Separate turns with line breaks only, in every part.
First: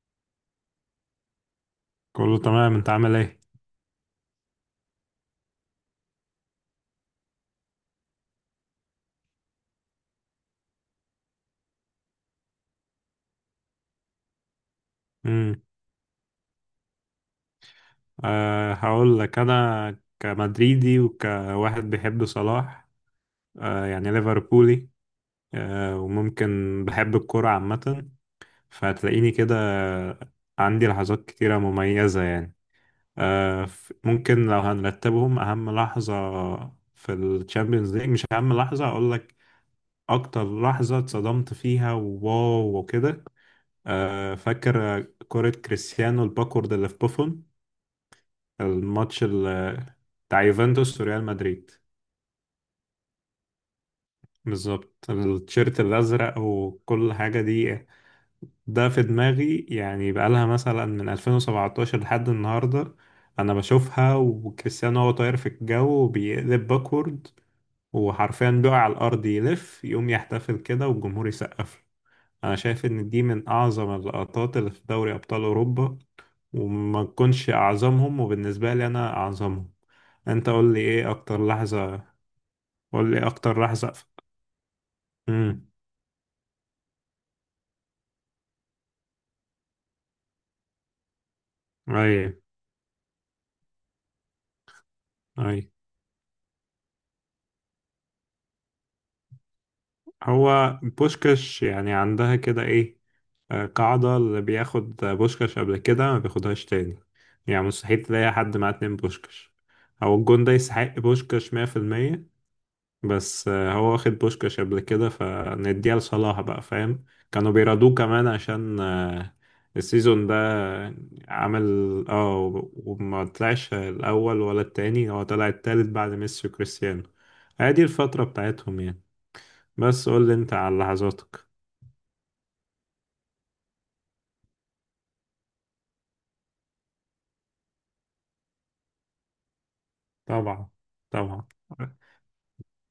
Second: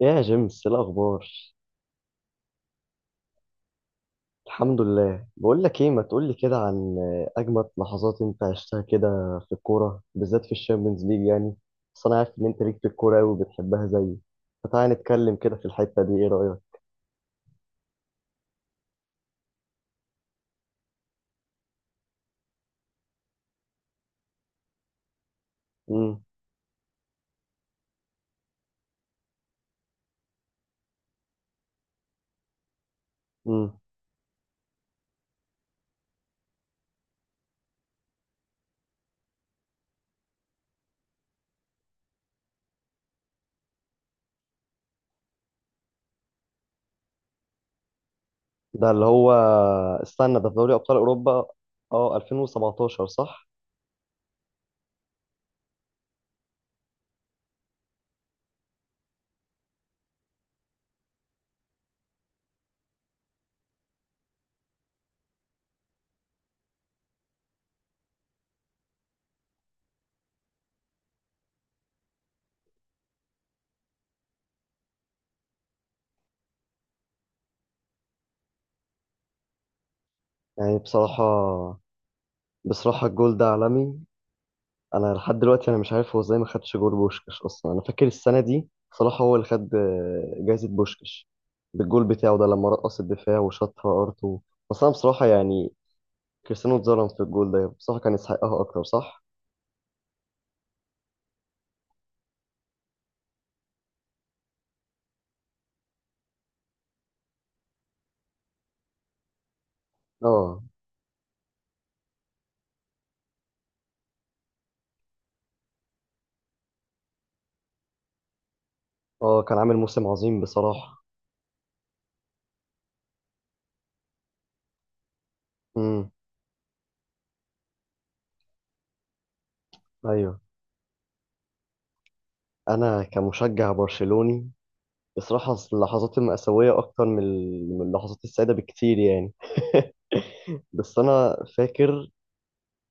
يا جيمس، إيه الاخبار؟
كله تمام، انت عامل ايه؟
الحمد لله. بقول لك ايه، ما تقول لي كده عن اجمد لحظات انت عشتها كده في الكوره، بالذات في الشامبيونز ليج يعني. بس انا عارف ان انت ليك في الكوره قوي وبتحبها زيي، فتعالى نتكلم كده
امم
في الحته دي. ايه رايك؟
هقول لك. انا كمدريدي وكواحد بيحب صلاح، يعني ليفربولي،
امم
وممكن بحب الكرة عامة، فهتلاقيني كده عندي لحظات كتيرة مميزة يعني.
امم
ممكن لو هنرتبهم، اهم لحظة في الشامبيونز ليج، مش اهم لحظة اقول لك، اكتر لحظة اتصدمت فيها وواو وكده. فاكر كرة كريستيانو الباكورد اللي في بوفون،
ده اللي
الماتش
هو،
ال-
استنى،
بتاع
ده في دوري ابطال
يوفنتوس وريال
اوروبا.
مدريد.
اه، 2017 صح؟
بالظبط، التيشيرت الأزرق وكل حاجة دي، ده في دماغي يعني بقالها مثلا من 2017 لحد النهاردة. أنا بشوفها وكريستيانو هو طاير في الجو وبيقلب باكورد، وحرفيا بيقع على الأرض يلف يقوم يحتفل كده والجمهور يسقف له. أنا شايف إن دي من أعظم اللقطات اللي في دوري أبطال أوروبا، وما تكونش أعظمهم وبالنسبة لي أنا أعظمهم. أنت قول
يعني
لي إيه
بصراحه،
أكتر لحظة،
بصراحه
قول لي
الجول ده
اكتر راح
عالمي.
سقف.
انا لحد
امم
دلوقتي انا مش عارف هو ازاي ما خدش جول بوشكش اصلا. انا فاكر السنه دي صلاح هو اللي خد جايزه بوشكش بالجول
اي.
بتاعه ده لما رقص الدفاع وشاطها ارتو. بس انا بصراحه
اي،
يعني كريستيانو اتظلم في الجول ده. بصراحه كان يستحقها اكتر، صح؟
هو بوشكاش يعني عندها كده ايه؟ قاعدة اللي بياخد بوشكاش قبل كده ما بياخدهاش تاني، يعني مستحيل تلاقي حد معاه اتنين بوشكاش، او الجون ده
اه.
يستحق بوشكاش 100%. بس هو واخد بوشكاش قبل كده فنديها لصلاح بقى، فاهم؟ كانوا بيرادوه كمان عشان
اه، كان عامل موسم
السيزون ده
عظيم بصراحه.
عمل، وما طلعش الأول ولا التاني، هو طلع التالت
امم.
بعد ميسي وكريستيانو. هي دي الفترة بتاعتهم يعني. بس قول لي
ايوه،
انت على لحظاتك.
انا كمشجع برشلوني بصراحه اللحظات المأساوية أكتر من من اللحظات السعيدة بكتير يعني
طبعا.
بس أنا
طبعا.
فاكر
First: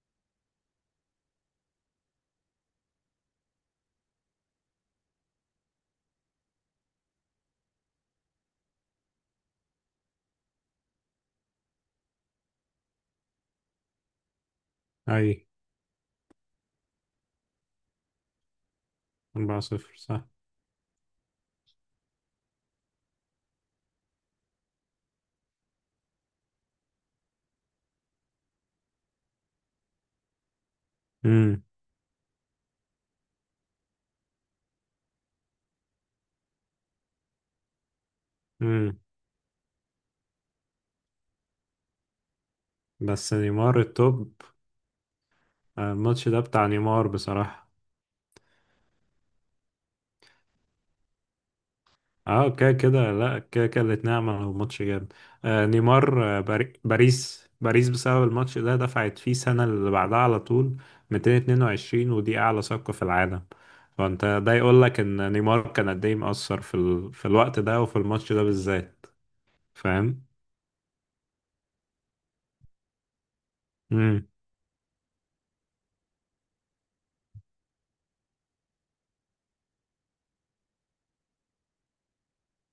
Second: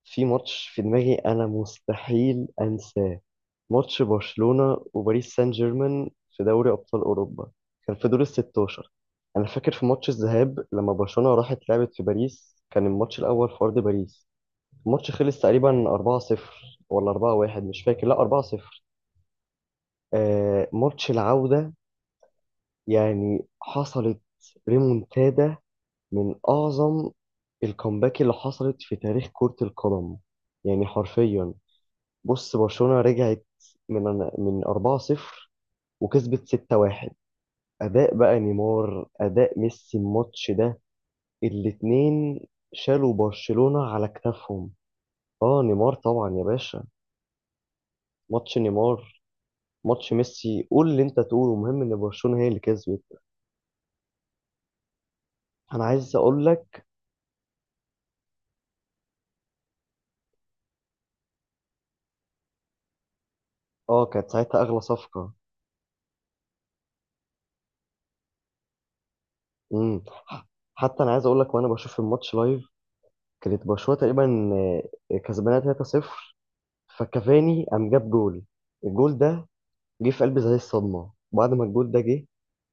في ماتش في دماغي انا مستحيل انساه. ماتش برشلونة وباريس سان جيرمان في دوري ابطال اوروبا. كان في دور ال 16. انا فاكر في ماتش الذهاب لما برشلونة راحت لعبت في باريس، كان الماتش الاول في ارض باريس. الماتش
اي،
خلص تقريبا 4-0 ولا 4-1، مش فاكر، لا 4-0.
4 صفر صح.
آه، ماتش العودة يعني حصلت ريمونتادا من اعظم الكومباك اللي حصلت في تاريخ كرة القدم، يعني حرفيا.
امم
بص، برشلونة رجعت من من 4-0 وكسبت 6-1. أداء بقى
امم
نيمار، أداء ميسي الماتش ده، الاتنين شالوا
بس نيمار
برشلونة على
التوب.
كتافهم. اه، نيمار
الماتش
طبعا
ده
يا
بتاع
باشا.
نيمار بصراحة.
ماتش نيمار، ماتش ميسي، قول اللي انت تقوله، المهم ان برشلونة هي
اه،
اللي
كده
كسبت.
كده، لا كده كده، كانت نعمة وماتش جامد. آه
انا عايز
نيمار، آه،
اقول
باري-
لك.
باريس باريس بسبب الماتش ده دفعت فيه السنة اللي بعدها على طول 222، ودي أعلى صفقة في العالم.
اه،
فأنت
كانت
ده
ساعتها اغلى
يقول لك إن
صفقة.
نيمار كان قد إيه مؤثر في الوقت ده وفي الماتش ده بالذات،
امم.
فاهم؟
حتى انا عايز اقول لك، وانا بشوف الماتش لايف كانت برشلونة
امم
تقريبا كسبانة 3-0. فكافاني قام جاب جول. الجول ده جه في قلبي زي الصدمة بعد ما الجول ده جه.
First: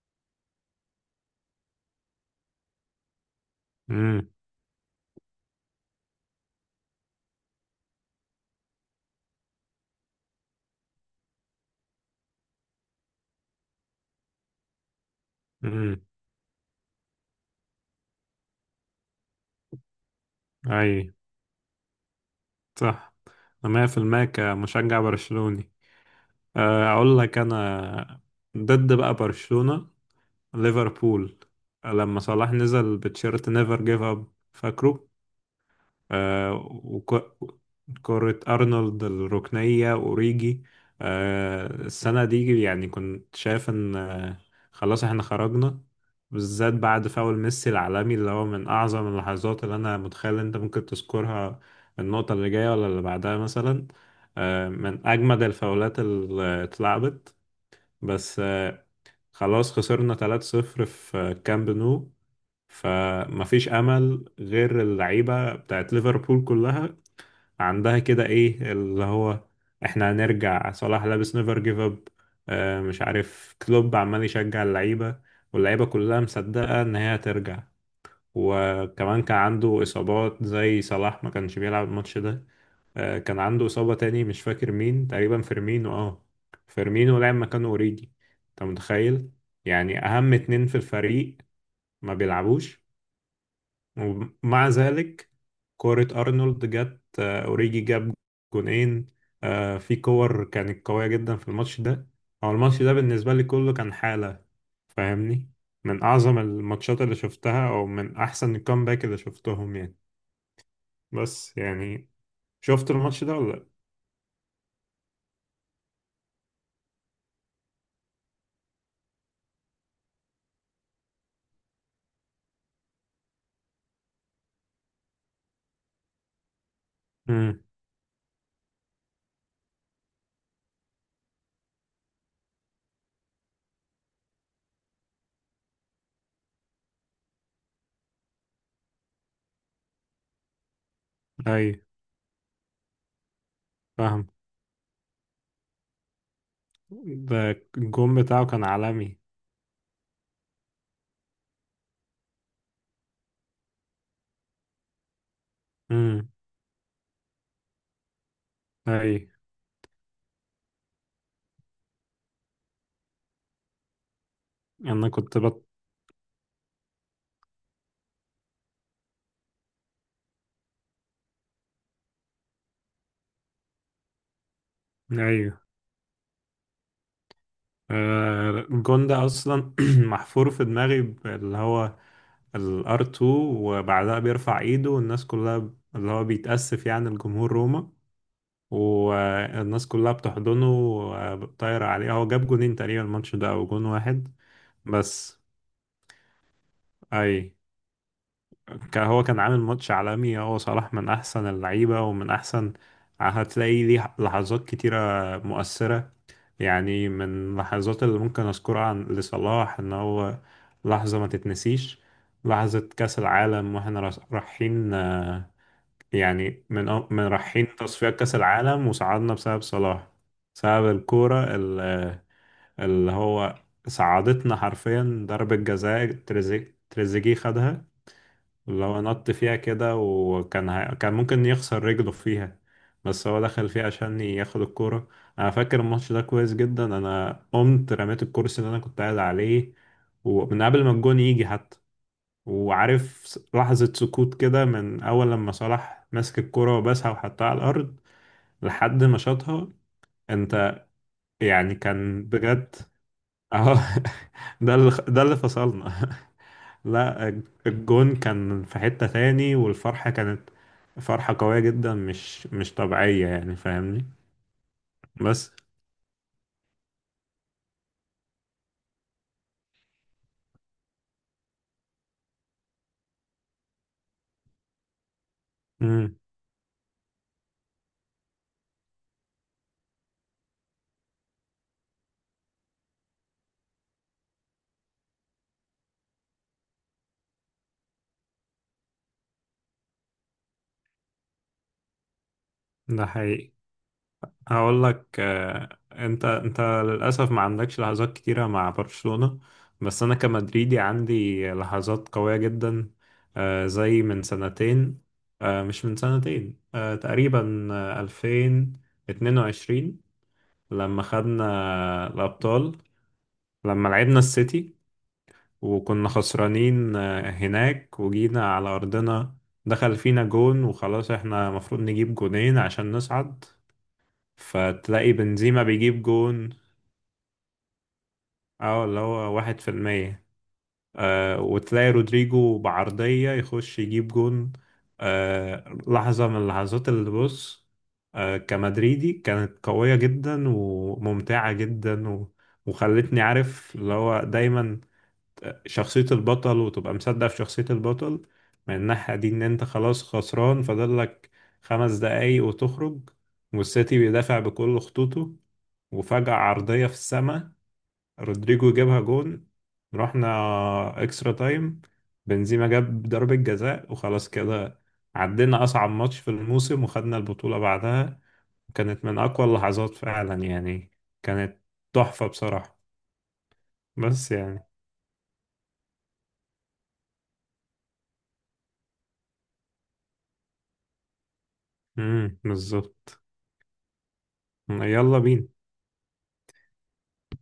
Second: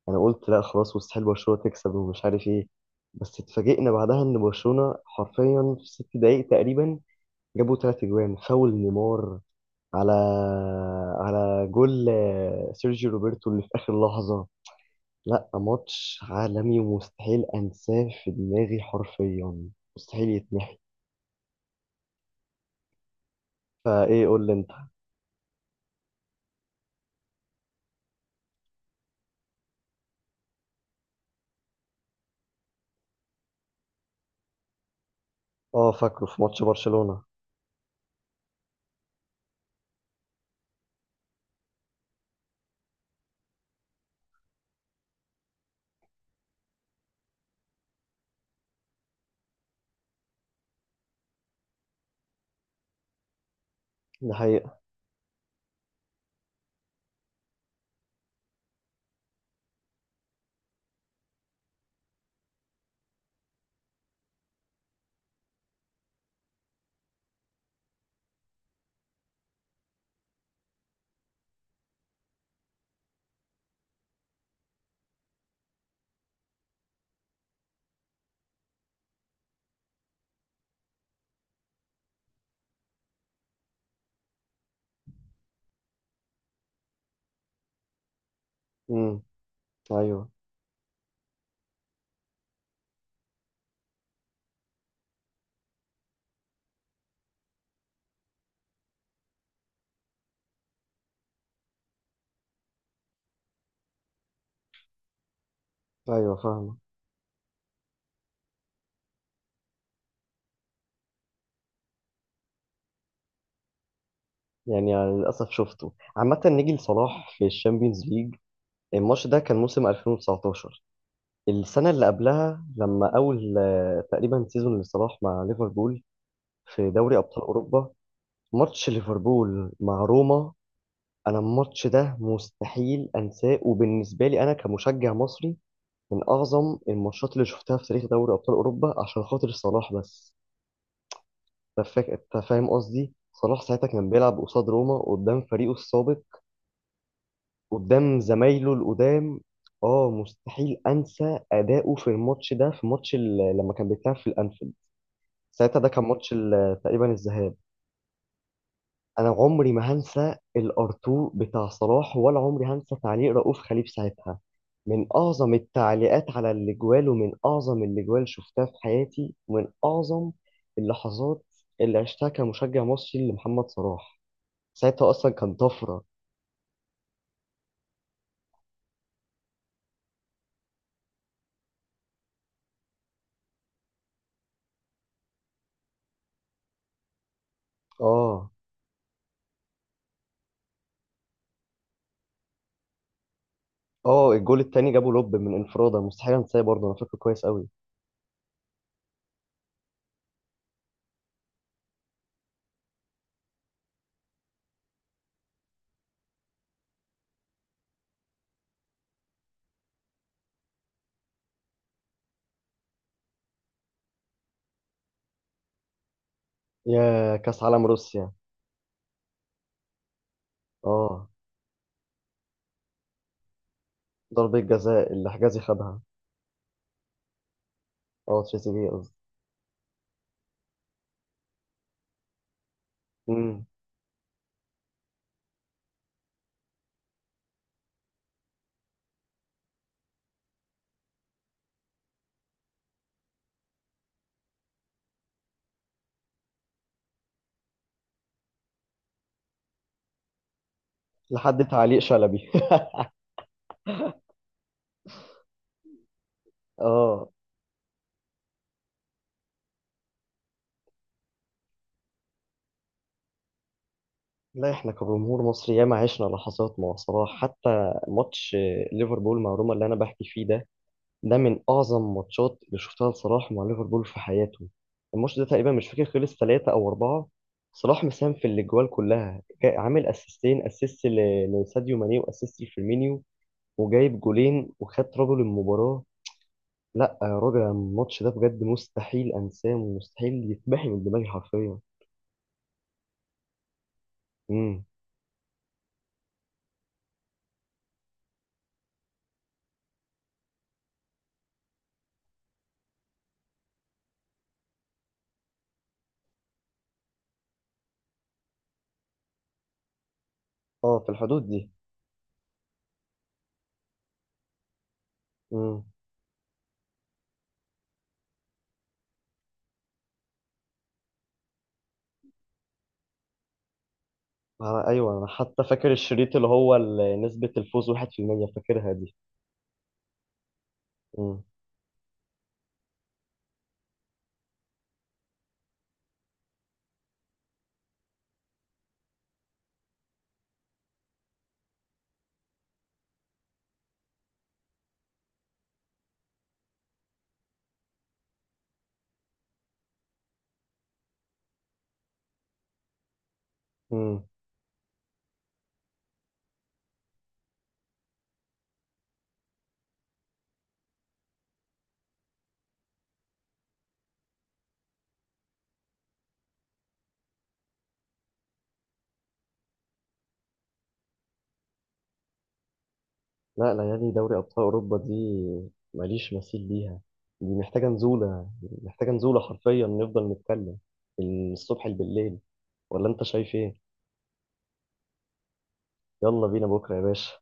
أنا قلت لا خلاص، مستحيل برشلونة تكسب ومش عارف إيه. بس اتفاجئنا بعدها
امم
إن برشلونة حرفيا في 6 دقايق تقريبا جابوا 3 أجوان. فاول نيمار على على جول سيرجيو روبرتو اللي في آخر لحظة. لا،
امم
ماتش عالمي ومستحيل أنساه في دماغي حرفيا، مستحيل يتمحي.
أي، صح. أنا 100%
فإيه، قول لي أنت.
كمشجع برشلوني. أقول لك أنا، ضد بقى برشلونة، ليفربول، لما صلاح نزل بتشيرت نيفر جيف اب، فاكره؟
أه، فاكره. في ماتش
آه.
برشلونة
وكرة أرنولد الركنية، أوريجي. السنة دي يعني كنت شايف إن خلاص إحنا خرجنا، بالذات بعد فاول ميسي العالمي اللي هو من أعظم اللحظات اللي أنا متخيل أنت ممكن تذكرها، النقطة اللي جاية ولا اللي بعدها مثلا.
ده
آه،
حقيقة.
من أجمد الفاولات اللي اتلعبت. بس خلاص خسرنا 3-0 في كامب نو، فمفيش امل غير اللعيبه بتاعت ليفربول كلها عندها كده ايه اللي هو احنا هنرجع. صلاح لابس نيفر جيف اب، مش عارف كلوب عمال يشجع اللعيبه، واللعيبه كلها مصدقه ان هي هترجع، وكمان كان عنده اصابات. زي صلاح ما كانش بيلعب الماتش ده، كان عنده إصابة تاني، مش فاكر مين، تقريبا فيرمينو. اه، فيرمينو لعب مكانه أوريجي. أنت
امم.
متخيل، يعني
أيوه.
أهم اتنين في الفريق ما بيلعبوش، ومع ذلك، كورة أرنولد جت، أوريجي جاب جونين، في كور كانت قوية جدا في الماتش ده. هو الماتش ده بالنسبة لي كله كان حالة، فاهمني؟ من
أيوه،
أعظم
فاهمة.
الماتشات اللي شفتها أو من أحسن الكامباك اللي شفتهم يعني. بس يعني، شفت الماتش ده ولا لأ؟
يعني على للأسف شفته. عامة نيجي لصلاح في الشامبيونز ليج. الماتش ده كان موسم 2019، السنة اللي قبلها لما أول تقريبا سيزون لصلاح مع ليفربول في دوري أبطال
امم
أوروبا. ماتش ليفربول مع روما. أنا الماتش ده مستحيل أنساه، وبالنسبة لي أنا كمشجع مصري من أعظم الماتشات اللي شفتها في تاريخ دوري أبطال أوروبا عشان خاطر صلاح بس.
اي،
أنت فاهم قصدي؟ صلاح ساعتها كان
فاهم.
بيلعب قصاد روما قدام فريقه السابق،
ده الجون
قدام
بتاعه كان
زمايله
عالمي.
القدام. اه، مستحيل انسى اداؤه في الماتش ده، في ماتش لما كان بيتلعب في الانفيلد. ساعتها ده كان
امم
ماتش تقريبا الذهاب.
اي،
انا عمري ما هنسى الارتو بتاع صلاح، ولا عمري هنسى تعليق رؤوف خليف ساعتها. من
انا كنت
اعظم
بط...
التعليقات على الاجوال، ومن اعظم الاجوال شفتها في حياتي، ومن اعظم اللحظات اللي عشتها كمشجع مصري لمحمد صلاح. ساعتها اصلا
ايوه،
كان طفره.
الجون ده اصلا محفور في دماغي، اللي هو الار 2، وبعدها بيرفع ايده والناس كلها، اللي هو بيتأسف يعني الجمهور روما،
اه.
والناس كلها بتحضنه وطايرة عليه. هو جاب جونين تقريبا الماتش ده، او جون
اه،
واحد
الجول التاني جابه لوب
بس.
من انفراده، مستحيل انساه برضه، انا فاكره
اي،
كويس قوي.
كان عامل ماتش عالمي. هو صلاح من أحسن اللعيبة ومن أحسن، هتلاقي ليه لحظات كتيرة مؤثرة يعني. من اللحظات اللي ممكن أذكرها عن لصلاح إن هو لحظة ما تتنسيش، لحظة كأس العالم وإحنا رايحين. يعني من
يا كاس
رايحين
عالم
تصفيات
روسيا.
كأس العالم وصعدنا بسبب صلاح، بسبب
اه،
الكورة ال- آه، اللي هو صعدتنا
ضربة جزاء
حرفيا.
اللي
ضربة
حجازي خدها،
جزاء تريزيجيه خدها،
اه تريزيجيه
لو
قصدي.
نط فيها كده وكان كان ممكن يخسر رجله فيها، بس هو
امم.
دخل فيها عشان ياخد الكورة. أنا فاكر الماتش ده كويس جدا، أنا قمت رميت الكرسي اللي أنا كنت قاعد عليه ومن قبل ما الجون يجي حتى. وعارف لحظة سكوت كده من أول لما صلاح مسك الكرة وبسها وحطها على الأرض لحد ما شاطها، أنت؟
لحد
يعني
تعليق
كان
شلبي.
بجد. أهو. ده اللي فصلنا. لا،
اه.
الجون كان في حتة تاني، والفرحة كانت فرحة قوية جدا، مش طبيعية يعني، فاهمني؟
لا، احنا كجمهور
بس...
مصري ياما عشنا لحظات مع صلاح، حتى ماتش ليفربول مع روما اللي انا بحكي فيه ده. ده من اعظم ماتشات اللي شفتها لصلاح مع ليفربول في حياته. الماتش ده تقريبا مش فاكر
امم
خلص 3 او 4. صلاح مساهم في الاجوال كلها. عامل اسيستين، اسيست لساديو ماني، واسيست لفيرمينيو، وجايب جولين، وخد رجل المباراة. لا يا راجل، الماتش ده بجد مستحيل انساه ومستحيل يتمحي من دماغي حرفيا.
ده حقيقي. هقول
امم.
لك، انت للأسف ما عندكش لحظات كتيرة مع برشلونة، بس انا كمدريدي عندي لحظات قوية جدا. زي من سنتين، مش من سنتين، تقريبا، 2022،
اه،
لما
في
خدنا
الحدود دي.
الأبطال، لما لعبنا السيتي
امم.
وكنا خسرانين هناك وجينا على أرضنا، دخل فينا جون وخلاص احنا مفروض نجيب جونين عشان نصعد. فتلاقي
ايوه، انا
بنزيما
حتى فاكر
بيجيب
الشريط اللي
جون،
هو نسبة الفوز 1%
اه،
فاكرها
اللي
دي.
هو 1%. آه، وتلاقي رودريجو بعرضية يخش يجيب جون. آه، لحظة من اللحظات اللي بص، آه، كمدريدي كانت قوية جدا وممتعة جدا و... وخلتني عارف اللي هو دايما شخصية البطل، وتبقى مصدق في شخصية البطل من الناحية دي. إن أنت خلاص خسران، فاضلك 5 دقايق وتخرج، والسيتي
امم.
بيدافع بكل خطوطه، وفجأة عرضية في السماء، رودريجو جابها جون، رحنا اكسترا تايم، بنزيما جاب ضربة جزاء وخلاص كده. عدينا أصعب ماتش في الموسم وخدنا البطولة بعدها. كانت من أقوى اللحظات فعلا يعني. كانت تحفة بصراحة.
لا، ليالي
بس
دوري أبطال
يعني...
أوروبا دي ماليش مثيل ليها. دي محتاجة نزولة، محتاجة نزولة حرفيا، نفضل نتكلم من الصبح بالليل. ولا أنت
بالظبط.
شايف إيه؟
يلا بينا.
يلا بينا بكرة يا باشا.